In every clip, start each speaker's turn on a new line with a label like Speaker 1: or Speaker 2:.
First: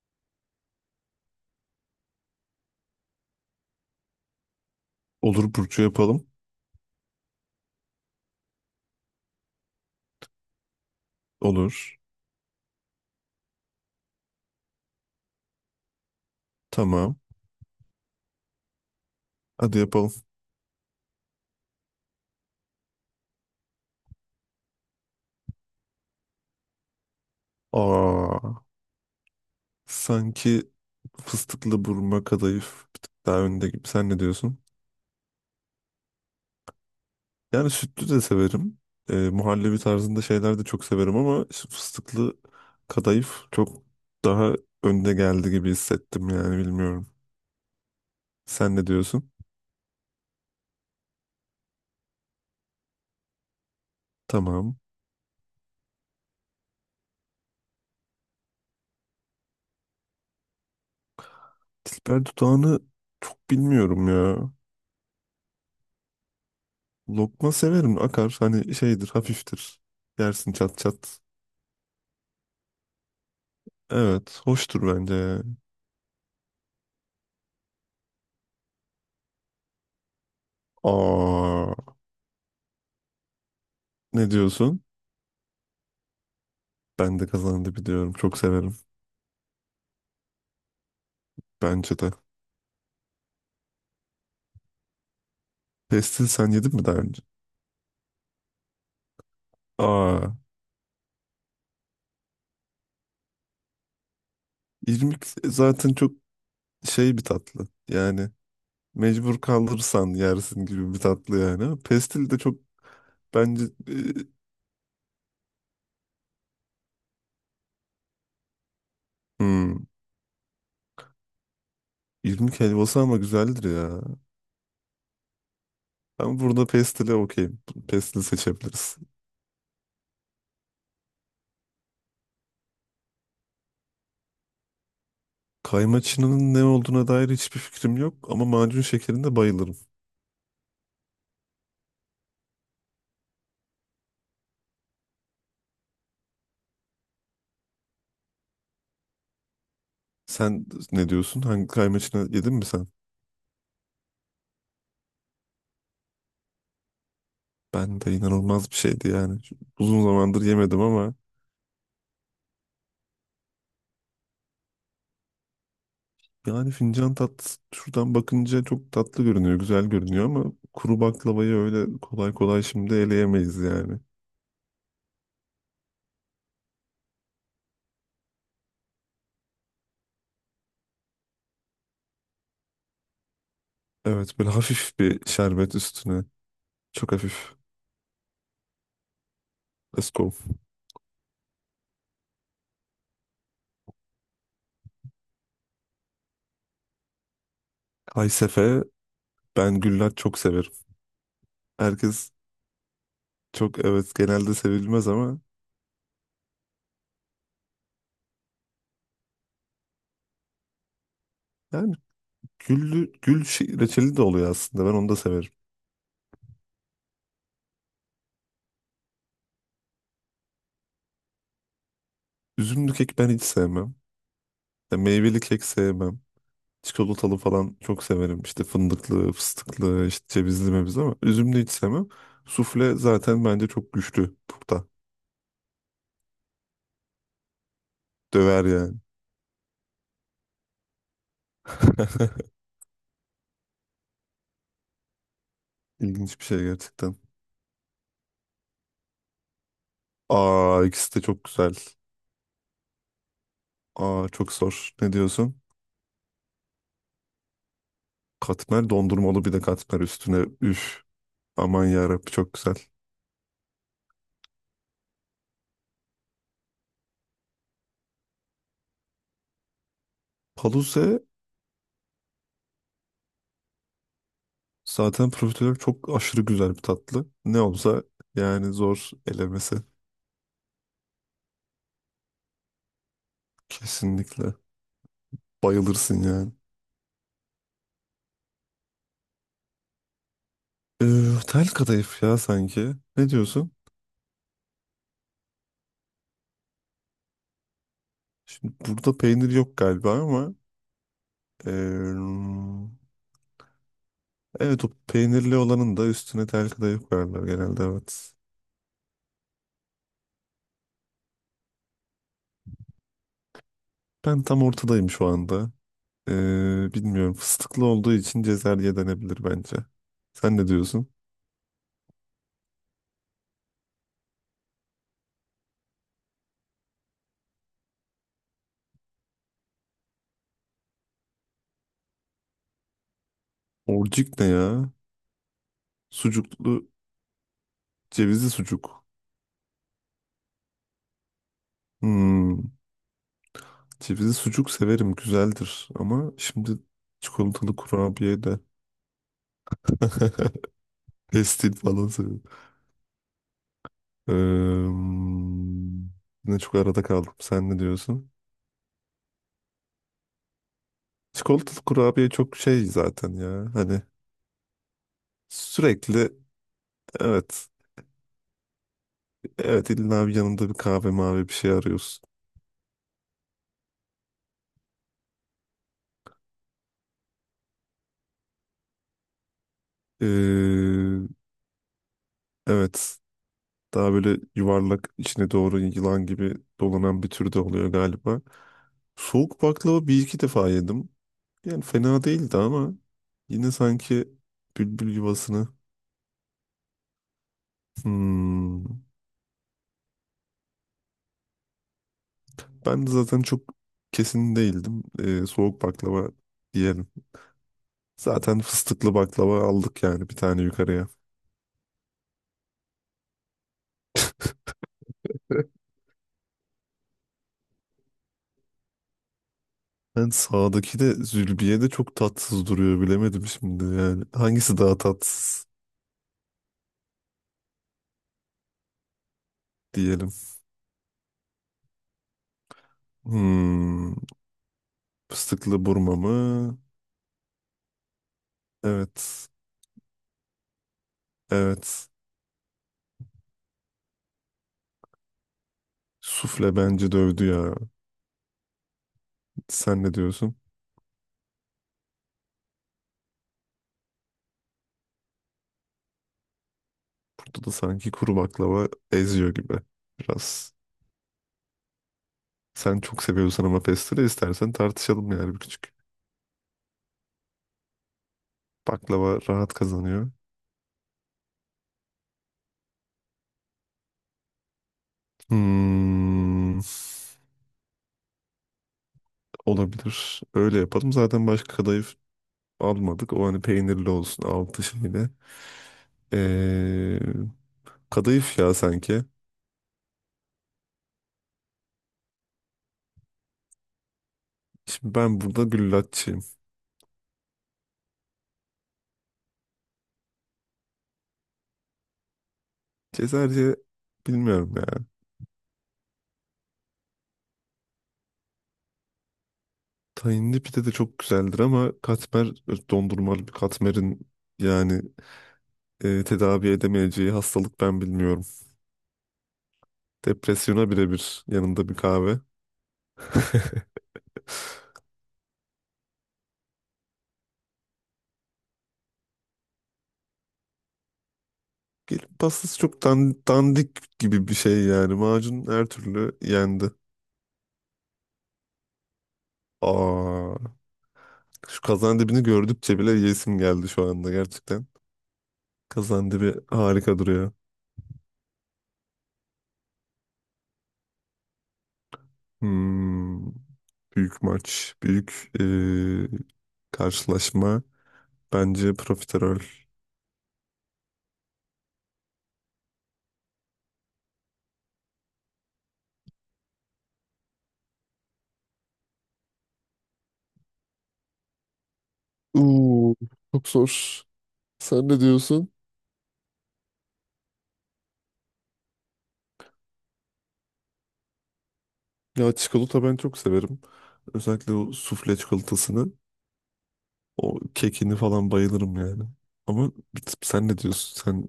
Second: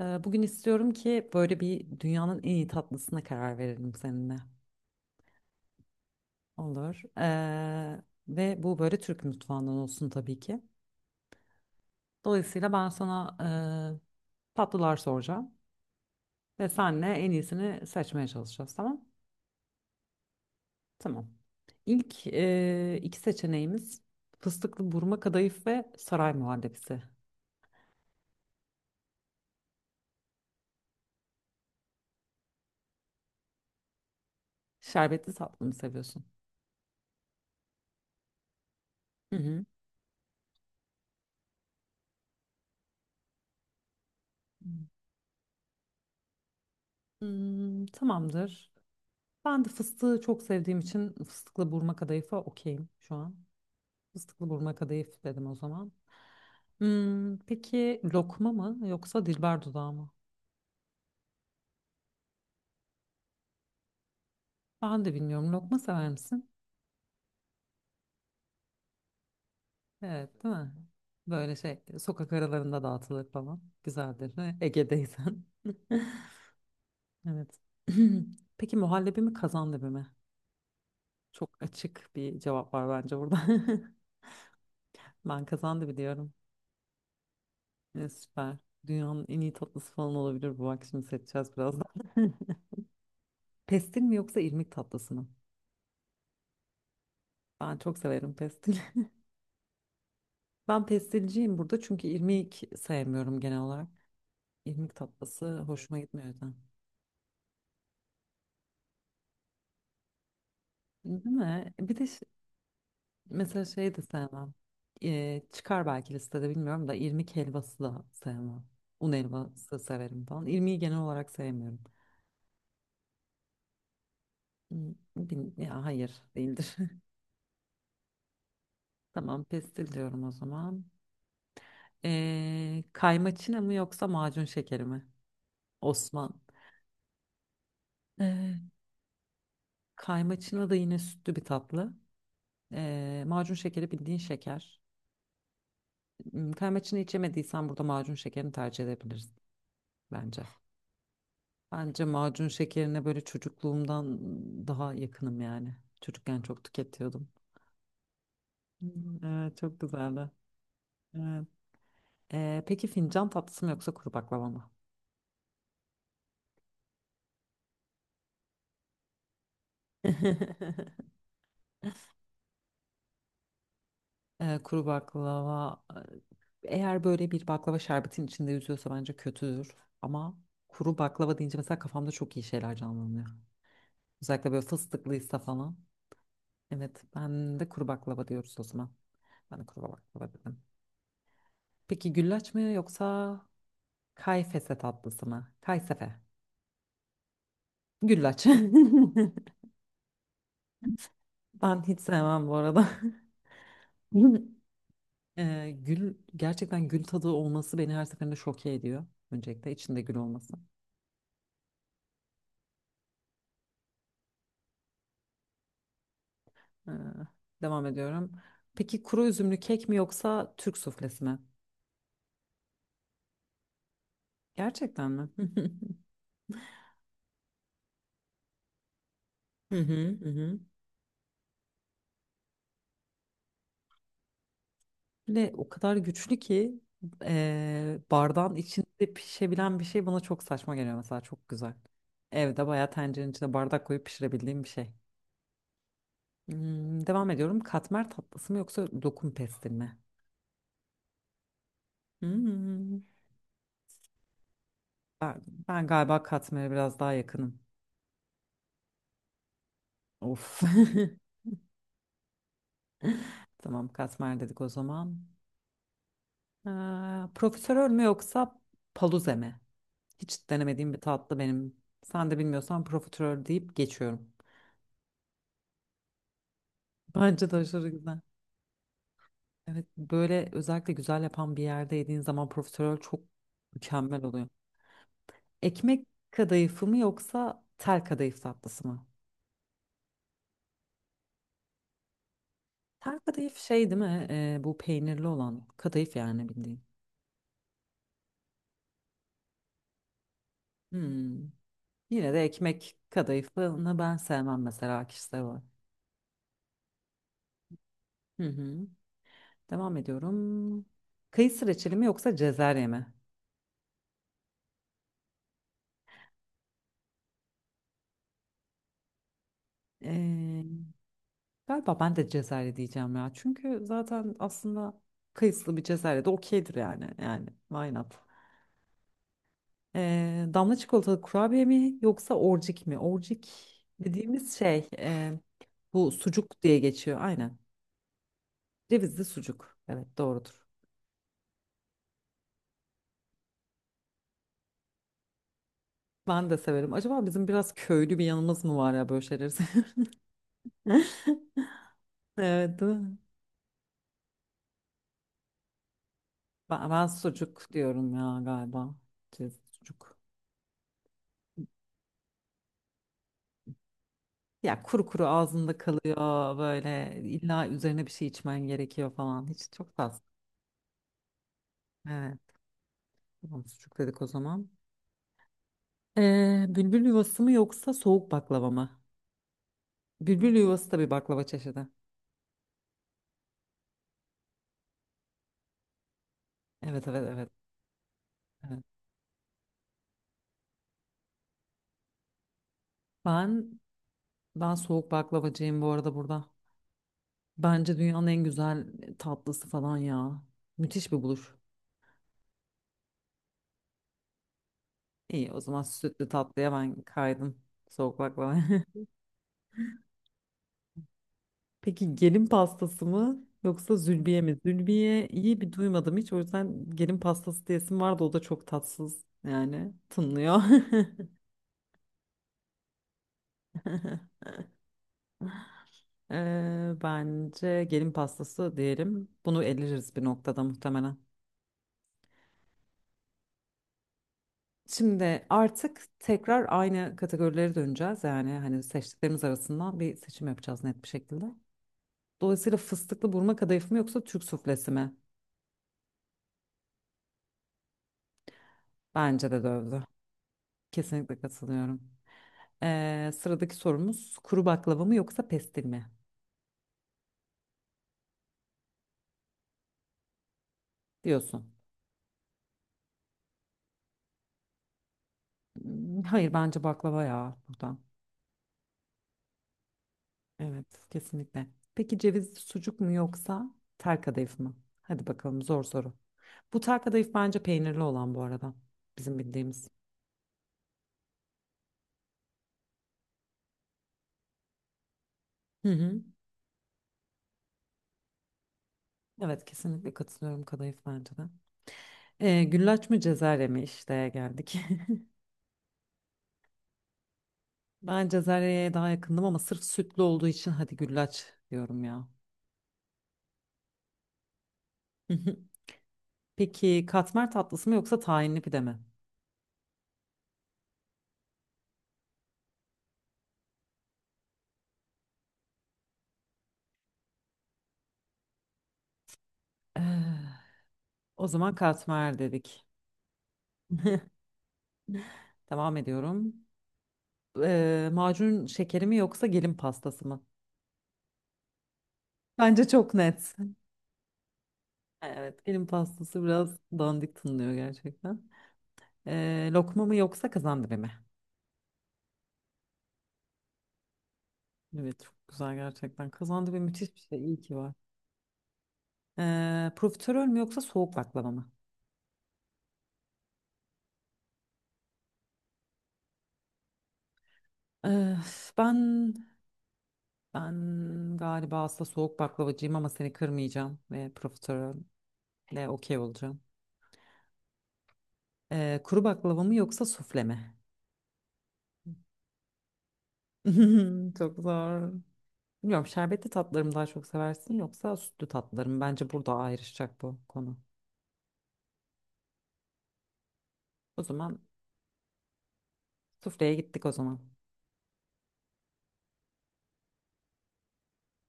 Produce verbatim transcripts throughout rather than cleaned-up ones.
Speaker 1: Ee, Bugün istiyorum ki böyle bir dünyanın en iyi tatlısına karar verelim seninle.
Speaker 2: Olur Burcu yapalım.
Speaker 1: Olur. Ee, ve bu böyle Türk mutfağından olsun tabii ki.
Speaker 2: Olur.
Speaker 1: Dolayısıyla ben sana e, tatlılar soracağım. Ve senle
Speaker 2: Tamam.
Speaker 1: en iyisini seçmeye çalışacağız, tamam?
Speaker 2: Hadi yapalım.
Speaker 1: Tamam. İlk e, iki seçeneğimiz fıstıklı burma kadayıf ve saray muhallebisi.
Speaker 2: Aa, Sanki fıstıklı burma kadayıf bir tık daha önde gibi. Sen ne diyorsun?
Speaker 1: Şerbetli tatlı mı seviyorsun?
Speaker 2: Yani sütlü de severim. Ee,
Speaker 1: Hı hı.
Speaker 2: muhallebi tarzında şeyler de çok severim ama şu fıstıklı kadayıf çok daha önde geldi gibi hissettim yani bilmiyorum.
Speaker 1: Hmm, tamamdır.
Speaker 2: Sen ne diyorsun?
Speaker 1: Ben de fıstığı çok sevdiğim için fıstıklı burma kadayıfa okeyim şu an. Fıstıklı burma
Speaker 2: Tamam.
Speaker 1: kadayıf dedim o zaman. Hmm, peki lokma mı yoksa dilber dudağı mı?
Speaker 2: Dilber dudağını çok bilmiyorum ya.
Speaker 1: Ben de bilmiyorum. Lokma sever misin?
Speaker 2: Lokma severim, akar hani, şeydir, hafiftir.
Speaker 1: Evet,
Speaker 2: Yersin
Speaker 1: değil mi?
Speaker 2: çat çat.
Speaker 1: Böyle şey sokak aralarında dağıtılır falan. Güzeldir.
Speaker 2: Evet,
Speaker 1: Ne?
Speaker 2: hoştur bence.
Speaker 1: Ege'deysen. Evet. Peki muhallebi mi kazandibi mi? Çok
Speaker 2: Aa,
Speaker 1: açık bir cevap var bence burada.
Speaker 2: Ne diyorsun?
Speaker 1: Ben kazandibi diyorum.
Speaker 2: Ben de kazandı
Speaker 1: Ne
Speaker 2: biliyorum. Çok
Speaker 1: süper.
Speaker 2: severim.
Speaker 1: Dünyanın en iyi tatlısı falan olabilir bu. Bak şimdi seçeceğiz birazdan.
Speaker 2: Bence de.
Speaker 1: Pestil mi yoksa irmik tatlısı mı?
Speaker 2: Pestil sen yedin mi daha önce?
Speaker 1: Ben çok severim pestil.
Speaker 2: Aa,
Speaker 1: Ben pestilciyim burada çünkü irmik sevmiyorum genel olarak. İrmik
Speaker 2: irmik
Speaker 1: tatlısı
Speaker 2: zaten
Speaker 1: hoşuma
Speaker 2: çok
Speaker 1: gitmiyor zaten.
Speaker 2: şey bir tatlı. Yani mecbur kalırsan yersin gibi bir
Speaker 1: Değil
Speaker 2: tatlı yani.
Speaker 1: mi?
Speaker 2: Ama
Speaker 1: Bir de ş-
Speaker 2: pestil de çok
Speaker 1: mesela
Speaker 2: bence e,
Speaker 1: şey de sevmem. Ee, çıkar belki listede bilmiyorum da irmik helvası da sevmem. Un helvası
Speaker 2: hmm,
Speaker 1: severim falan. İrmiği genel olarak sevmiyorum.
Speaker 2: irmik helvası ama güzeldir ya.
Speaker 1: Hmm, bil- ya hayır
Speaker 2: Ben burada
Speaker 1: değildir.
Speaker 2: pestile okeyim. Pestil seçebiliriz.
Speaker 1: Tamam pestil diyorum o zaman. Ee, kaymaçına mı yoksa macun şekeri mi? Osman.
Speaker 2: Kaymaçının ne olduğuna dair hiçbir fikrim yok ama
Speaker 1: Ee,
Speaker 2: macun şekerinde bayılırım.
Speaker 1: Kaymaçına da yine sütlü bir tatlı. Ee, macun şekeri bildiğin şeker. Hmm, kaymaçını içemediysen burada macun şekerini tercih edebilirsin bence.
Speaker 2: Sen ne diyorsun? Hangi kay
Speaker 1: Bence macun
Speaker 2: yedin mi sen?
Speaker 1: şekerine böyle çocukluğumdan daha yakınım yani. Çocukken çok tüketiyordum.
Speaker 2: Ben de, inanılmaz bir şeydi
Speaker 1: Hmm,
Speaker 2: yani.
Speaker 1: evet çok
Speaker 2: Uzun
Speaker 1: güzeldi.
Speaker 2: zamandır yemedim ama
Speaker 1: Evet. Ee, peki fincan tatlısı mı yoksa kuru baklava mı?
Speaker 2: yani fincan tat şuradan bakınca çok tatlı görünüyor, güzel görünüyor ama kuru baklavayı öyle kolay kolay şimdi eleyemeyiz yani.
Speaker 1: Ee, kuru baklava, e, eğer böyle bir baklava şerbetin içinde yüzüyorsa bence kötüdür. Ama kuru baklava deyince mesela kafamda çok iyi şeyler canlanıyor.
Speaker 2: Evet, böyle
Speaker 1: Özellikle böyle
Speaker 2: hafif bir
Speaker 1: fıstıklıysa
Speaker 2: şerbet
Speaker 1: falan.
Speaker 2: üstüne.
Speaker 1: Evet,
Speaker 2: Çok hafif.
Speaker 1: ben de kuru baklava diyoruz o zaman. Ben de kuru
Speaker 2: Let's
Speaker 1: baklava
Speaker 2: go.
Speaker 1: dedim. Peki güllaç mı yoksa kayfese tatlısı mı? Kaysefe. Güllaç.
Speaker 2: Kaysefe, ben güller çok severim.
Speaker 1: Ben hiç
Speaker 2: Herkes
Speaker 1: sevmem bu arada.
Speaker 2: çok, evet, genelde sevilmez ama
Speaker 1: Ee, gül gerçekten, gül tadı olması beni her seferinde şoke ediyor. Öncelikle içinde gül olması.
Speaker 2: yani güllü, gül şey- reçeli de oluyor aslında. Ben onu da severim.
Speaker 1: Ee, Devam ediyorum. Peki kuru üzümlü kek mi yoksa Türk suflesi mi?
Speaker 2: Üzümlü kek ben hiç sevmem. Ya
Speaker 1: Gerçekten mi?
Speaker 2: meyveli kek sevmem. Çikolatalı falan çok severim. İşte fındıklı,
Speaker 1: Hı hı
Speaker 2: fıstıklı, işte
Speaker 1: hı. Hı.
Speaker 2: cevizli mevzu ama üzümlü hiç sevmem. Sufle zaten bence çok güçlü burada.
Speaker 1: Ve o kadar güçlü ki eee bardağın
Speaker 2: Döver yani.
Speaker 1: içinde pişebilen bir şey bana çok saçma geliyor mesela, çok güzel. Evde bayağı tencerenin içine bardak koyup pişirebildiğim bir şey.
Speaker 2: İlginç bir şey
Speaker 1: Hmm,
Speaker 2: gerçekten.
Speaker 1: devam ediyorum. Katmer tatlısı mı yoksa lokum pestil mi?
Speaker 2: Aa, ikisi de çok güzel.
Speaker 1: Hmm,
Speaker 2: Aa, çok zor. Ne
Speaker 1: Ben,
Speaker 2: diyorsun?
Speaker 1: ben galiba katmere biraz daha yakınım.
Speaker 2: Katmer, dondurmalı bir de katmer üstüne.
Speaker 1: Of.
Speaker 2: Üf. Aman yarabbi, çok güzel.
Speaker 1: Tamam katmer dedik o zaman. Ee, profiterol mü yoksa paluze mi? Hiç denemediğim bir
Speaker 2: Paluze
Speaker 1: tatlı benim. Sen de bilmiyorsan profiterol deyip geçiyorum.
Speaker 2: zaten profiterol çok aşırı güzel bir tatlı.
Speaker 1: Bence de
Speaker 2: Ne
Speaker 1: aşırı
Speaker 2: olsa
Speaker 1: güzel.
Speaker 2: yani, zor elemesi.
Speaker 1: Evet, böyle özellikle güzel yapan bir yerde yediğin zaman profiterol çok mükemmel oluyor.
Speaker 2: Kesinlikle.
Speaker 1: Ekmek
Speaker 2: Bayılırsın yani.
Speaker 1: kadayıfı mı yoksa tel kadayıf tatlısı mı?
Speaker 2: Ee, Tel kadayıf ya sanki.
Speaker 1: Tel
Speaker 2: Ne
Speaker 1: kadayıf
Speaker 2: diyorsun?
Speaker 1: şey değil mi? Ee, bu peynirli olan kadayıf yani bildiğin.
Speaker 2: Şimdi burada peynir yok galiba ama
Speaker 1: Hmm. Yine de
Speaker 2: ee,
Speaker 1: ekmek kadayıfını ben sevmem
Speaker 2: evet, o
Speaker 1: mesela kişisel
Speaker 2: peynirli
Speaker 1: olarak.
Speaker 2: olanın da üstüne tel kadayıf koyarlar genelde, evet.
Speaker 1: Hı hı. Devam ediyorum. Kayısı reçeli mi yoksa cezerye mi?
Speaker 2: Ben tam ortadayım şu anda. Ee, bilmiyorum, fıstıklı olduğu için cezerye denebilir bence. Sen
Speaker 1: Ee,
Speaker 2: ne diyorsun?
Speaker 1: Galiba ben de cezerye diyeceğim ya. Çünkü zaten aslında kayısılı bir cezerye de okeydir yani. Yani why not? Ee, damla çikolatalı kurabiye mi yoksa orcik mi? Orcik
Speaker 2: Orcik ne
Speaker 1: dediğimiz şey,
Speaker 2: ya?
Speaker 1: e, bu sucuk diye
Speaker 2: Sucuklu,
Speaker 1: geçiyor. Aynen.
Speaker 2: cevizli sucuk.
Speaker 1: Cevizli sucuk. Evet doğrudur.
Speaker 2: Hmm, cevizli sucuk severim, güzeldir ama
Speaker 1: Ben de
Speaker 2: şimdi
Speaker 1: severim. Acaba bizim biraz
Speaker 2: çikolatalı
Speaker 1: köylü bir
Speaker 2: kurabiye de
Speaker 1: yanımız mı var ya böyle şeyleri seviyoruz?
Speaker 2: pestil falan…
Speaker 1: Evet. Değil mi?
Speaker 2: Eee, Yine çok
Speaker 1: Ben,
Speaker 2: arada
Speaker 1: ben
Speaker 2: kaldım.
Speaker 1: sucuk
Speaker 2: Sen ne
Speaker 1: diyorum
Speaker 2: diyorsun?
Speaker 1: ya galiba. Cez- Sucuk.
Speaker 2: Çikolatalı kurabiye çok şey zaten ya. Hani
Speaker 1: Ya kuru kuru ağzında
Speaker 2: sürekli,
Speaker 1: kalıyor, böyle illa
Speaker 2: evet.
Speaker 1: üzerine bir şey içmen gerekiyor falan. Hiç,
Speaker 2: Evet,
Speaker 1: çok fazla.
Speaker 2: illa bir yanında bir kahve mavi bir şey arıyorsun.
Speaker 1: Evet. Tamam sucuk dedik o zaman. Ee, bülbül yuvası mı yoksa soğuk baklava mı? Bülbül yuvası da bir
Speaker 2: Eee,
Speaker 1: baklava çeşidi.
Speaker 2: evet. Daha böyle yuvarlak, içine doğru yılan gibi
Speaker 1: Evet
Speaker 2: dolanan
Speaker 1: evet
Speaker 2: bir
Speaker 1: evet.
Speaker 2: tür de oluyor galiba.
Speaker 1: Evet.
Speaker 2: Soğuk baklava bir iki defa yedim. Yani fena değildi ama yine
Speaker 1: Ben
Speaker 2: sanki
Speaker 1: ben soğuk
Speaker 2: bülbül yuvasını.
Speaker 1: baklavacıyım bu arada burada. Bence dünyanın en
Speaker 2: Hmm.
Speaker 1: güzel tatlısı falan ya. Müthiş bir buluş.
Speaker 2: Ben de zaten çok kesin değildim. Ee,
Speaker 1: İyi, o zaman
Speaker 2: soğuk
Speaker 1: sütlü
Speaker 2: baklava
Speaker 1: tatlıya ben
Speaker 2: diyelim.
Speaker 1: kaydım. Soğuk baklava.
Speaker 2: Zaten fıstıklı baklava aldık yani bir tane yukarıya.
Speaker 1: Peki gelin pastası mı yoksa zülbiye mi? Zülbiye iyi bir duymadım hiç. O yüzden gelin pastası diyesim vardı. O da çok tatsız yani
Speaker 2: Ben
Speaker 1: tınlıyor.
Speaker 2: sağdaki de, Zülbiye de çok tatsız duruyor, bilemedim şimdi yani. Hangisi daha tatsız
Speaker 1: Ee, bence gelin pastası diyelim. Bunu eleriz bir
Speaker 2: diyelim.
Speaker 1: noktada muhtemelen.
Speaker 2: Hmm,
Speaker 1: Şimdi
Speaker 2: fıstıklı
Speaker 1: artık
Speaker 2: burma
Speaker 1: tekrar
Speaker 2: mı?
Speaker 1: aynı kategorilere döneceğiz. Yani hani seçtiklerimiz
Speaker 2: Evet.
Speaker 1: arasından bir seçim yapacağız net bir şekilde.
Speaker 2: Evet.
Speaker 1: Dolayısıyla fıstıklı burma kadayıf mı yoksa Türk suflesi mi?
Speaker 2: Sufle bence dövdü ya.
Speaker 1: Bence de dövdü.
Speaker 2: Sen ne diyorsun?
Speaker 1: Kesinlikle katılıyorum. Ee, sıradaki sorumuz kuru baklava mı yoksa pestil mi
Speaker 2: Burada da sanki kuru baklava eziyor gibi biraz.
Speaker 1: diyorsun.
Speaker 2: Sen çok seviyorsan ama pestire, istersen tartışalım yani bir küçük.
Speaker 1: Hmm, hayır bence baklava ya buradan.
Speaker 2: Baklava rahat kazanıyor.
Speaker 1: Evet kesinlikle. Peki cevizli sucuk mu yoksa tel kadayıf mı? Hadi bakalım, zor soru. Bu
Speaker 2: Hmm,
Speaker 1: tel kadayıf bence peynirli olan bu arada, bizim bildiğimiz.
Speaker 2: olabilir. Öyle yapalım. Zaten başka kadayıf almadık. O hani peynirli olsun altı şeyle.
Speaker 1: Hı hı.
Speaker 2: Ee, Kadayıf ya sanki.
Speaker 1: Evet kesinlikle katılıyorum, kadayıf bence de. Ee, güllaç mı cezerye mi, işte geldik.
Speaker 2: Şimdi ben burada güllaççıyım.
Speaker 1: Ben cezeryeye daha yakındım ama sırf sütlü olduğu için hadi güllaç diyorum ya.
Speaker 2: Cezerce bilmiyorum ya.
Speaker 1: Peki katmer tatlısı mı yoksa tahinli pide mi?
Speaker 2: Tahinli pide de çok güzeldir ama katmer, dondurmalı bir katmerin yani e, tedavi edemeyeceği hastalık ben bilmiyorum.
Speaker 1: Eh,
Speaker 2: Depresyona birebir,
Speaker 1: O zaman
Speaker 2: yanında bir
Speaker 1: katmer
Speaker 2: kahve.
Speaker 1: dedik. Devam ediyorum. Eh, macun şekeri mi yoksa gelin pastası mı?
Speaker 2: Gelip pastası
Speaker 1: Bence
Speaker 2: çok
Speaker 1: çok
Speaker 2: dan-
Speaker 1: net.
Speaker 2: dandik gibi bir şey yani.
Speaker 1: Evet,
Speaker 2: Macun
Speaker 1: gelin
Speaker 2: her türlü
Speaker 1: pastası biraz
Speaker 2: yendi.
Speaker 1: dandik tınlıyor gerçekten. Eh, lokma mı yoksa
Speaker 2: Aa,
Speaker 1: kazandibi mi?
Speaker 2: Şu kazan dibini gördükçe bile yesim geldi şu anda gerçekten.
Speaker 1: Evet, çok güzel gerçekten.
Speaker 2: Kazan dibi
Speaker 1: Kazandibi müthiş
Speaker 2: harika
Speaker 1: bir şey,
Speaker 2: duruyor.
Speaker 1: iyi ki var. Eh, profiterol mü yoksa soğuk baklava mı?
Speaker 2: Hmm, büyük maç, büyük eee, karşılaşma.
Speaker 1: Eh,
Speaker 2: Bence
Speaker 1: ben
Speaker 2: profiterol.
Speaker 1: ben galiba aslında soğuk baklavacıyım ama seni kırmayacağım ve profiterol. Ne okey olacağım. Ee, kuru baklava mı yoksa sufle mi?
Speaker 2: Oo, çok zor.
Speaker 1: Çok
Speaker 2: Sen
Speaker 1: zor.
Speaker 2: ne diyorsun?
Speaker 1: Bilmiyorum, şerbetli tatlarımı daha çok seversin yoksa sütlü tatlarım. Bence burada ayrışacak bu konu.
Speaker 2: Ya çikolata ben çok severim.
Speaker 1: O zaman
Speaker 2: Özellikle o sufle çikolatasını,
Speaker 1: sufleye gittik o zaman.
Speaker 2: o kekini falan bayılırım yani. Ama bir tık- sen ne diyorsun? Sen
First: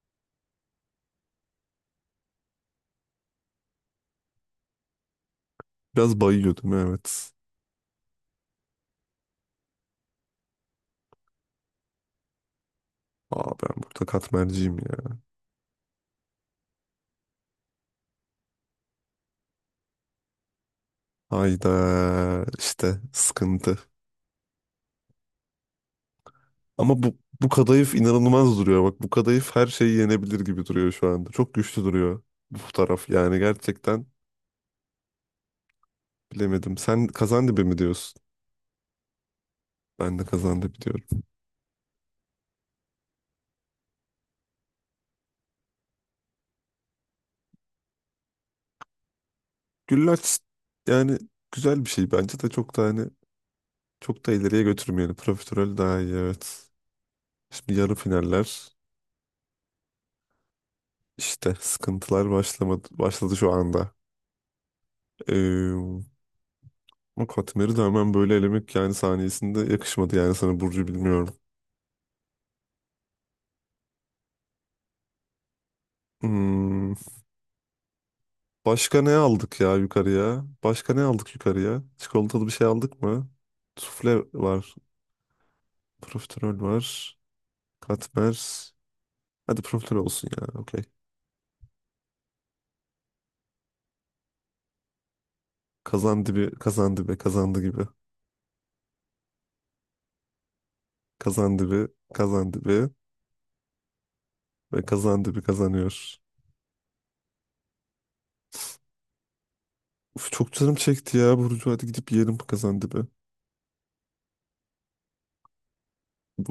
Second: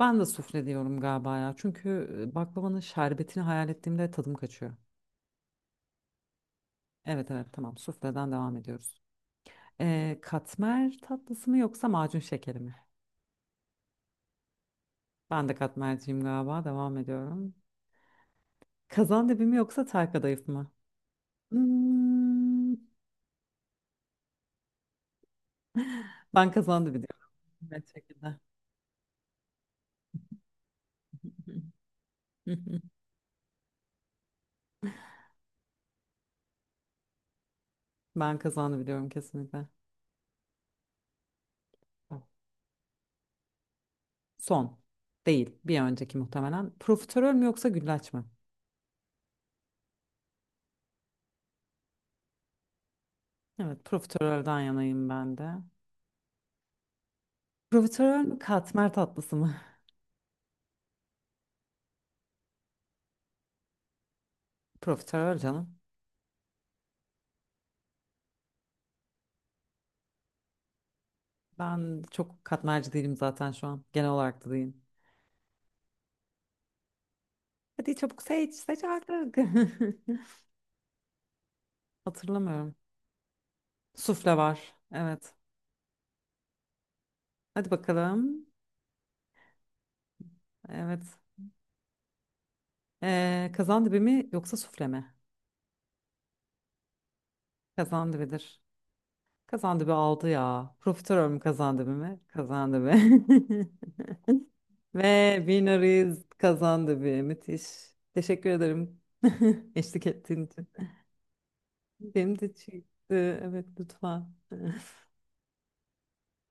Speaker 1: Ben de sufle diyorum galiba ya. Çünkü e, baklavanın şerbetini hayal ettiğimde tadım kaçıyor.
Speaker 2: biraz bayıyordun,
Speaker 1: Evet
Speaker 2: evet.
Speaker 1: evet, tamam sufleden devam ediyoruz. Ee, katmer tatlısı mı yoksa macun şekeri mi?
Speaker 2: Aa, ben burada katmerciyim ya.
Speaker 1: Ben de katmerciyim galiba, devam ediyorum. Kazandibi mi yoksa tel kadayıf mı?
Speaker 2: Hayda,
Speaker 1: Hmm,
Speaker 2: işte sıkıntı.
Speaker 1: ben kazandı
Speaker 2: Ama bu
Speaker 1: biliyorum.
Speaker 2: bu
Speaker 1: Evet,
Speaker 2: kadayıf
Speaker 1: şekilde.
Speaker 2: inanılmaz duruyor. Bak, bu kadayıf her şeyi yenebilir gibi duruyor şu anda. Çok güçlü duruyor bu taraf. Yani gerçekten bilemedim. Sen kazandibi mi diyorsun?
Speaker 1: Ben kazandı biliyorum kesinlikle.
Speaker 2: Ben de kazandibi diyorum.
Speaker 1: Son. Değil. Bir önceki muhtemelen. Profiterol mü yoksa güllaç mı?
Speaker 2: Güllaç yani güzel bir şey bence de, çok tane.
Speaker 1: Evet,
Speaker 2: Çok da
Speaker 1: profiterolden
Speaker 2: ileriye
Speaker 1: yanayım
Speaker 2: götürmeyelim.
Speaker 1: ben de.
Speaker 2: Profiterol daha iyi, evet. Şimdi yarı
Speaker 1: Profiterol mü
Speaker 2: finaller,
Speaker 1: katmer tatlısı mı?
Speaker 2: işte sıkıntılar başlamadı, başladı şu anda.
Speaker 1: Profiterol canım.
Speaker 2: Ee, O katmeri de hemen böyle elemek yani saniyesinde yakışmadı yani sana Burcu, bilmiyorum.
Speaker 1: Ben çok katmerci değilim zaten şu an. Genel olarak da değilim.
Speaker 2: Hmm,
Speaker 1: Hadi çabuk seç, seç
Speaker 2: başka ne
Speaker 1: artık.
Speaker 2: aldık ya yukarıya? Başka ne aldık yukarıya? Çikolatalı bir şey
Speaker 1: Hatırlamıyorum.
Speaker 2: aldık mı? Sufle
Speaker 1: Sufle var.
Speaker 2: var.
Speaker 1: Evet.
Speaker 2: Profiterol var.
Speaker 1: Hadi
Speaker 2: Katmer.
Speaker 1: bakalım.
Speaker 2: Hadi profiterol olsun ya. Okey.
Speaker 1: Evet. Ee, kazandibi mi yoksa sufle mi?
Speaker 2: Kazandibi, kazandibi, kazandı gibi.
Speaker 1: Kazandibidir. Kazandı bir aldı ya. Profiterol mü
Speaker 2: Kazandibi,
Speaker 1: kazandı bir mi?
Speaker 2: kazandibi.
Speaker 1: Kazandı bir.
Speaker 2: Ve
Speaker 1: Ve
Speaker 2: kazandibi
Speaker 1: winner
Speaker 2: kazanıyor.
Speaker 1: kazandı bir. Müthiş. Teşekkür ederim. Eşlik
Speaker 2: Uf,
Speaker 1: ettiğin
Speaker 2: çok
Speaker 1: için.
Speaker 2: canım çekti ya Burcu. Hadi gidip
Speaker 1: Benim
Speaker 2: yiyelim bu
Speaker 1: de
Speaker 2: kazandibi.
Speaker 1: çıktı. Evet lütfen.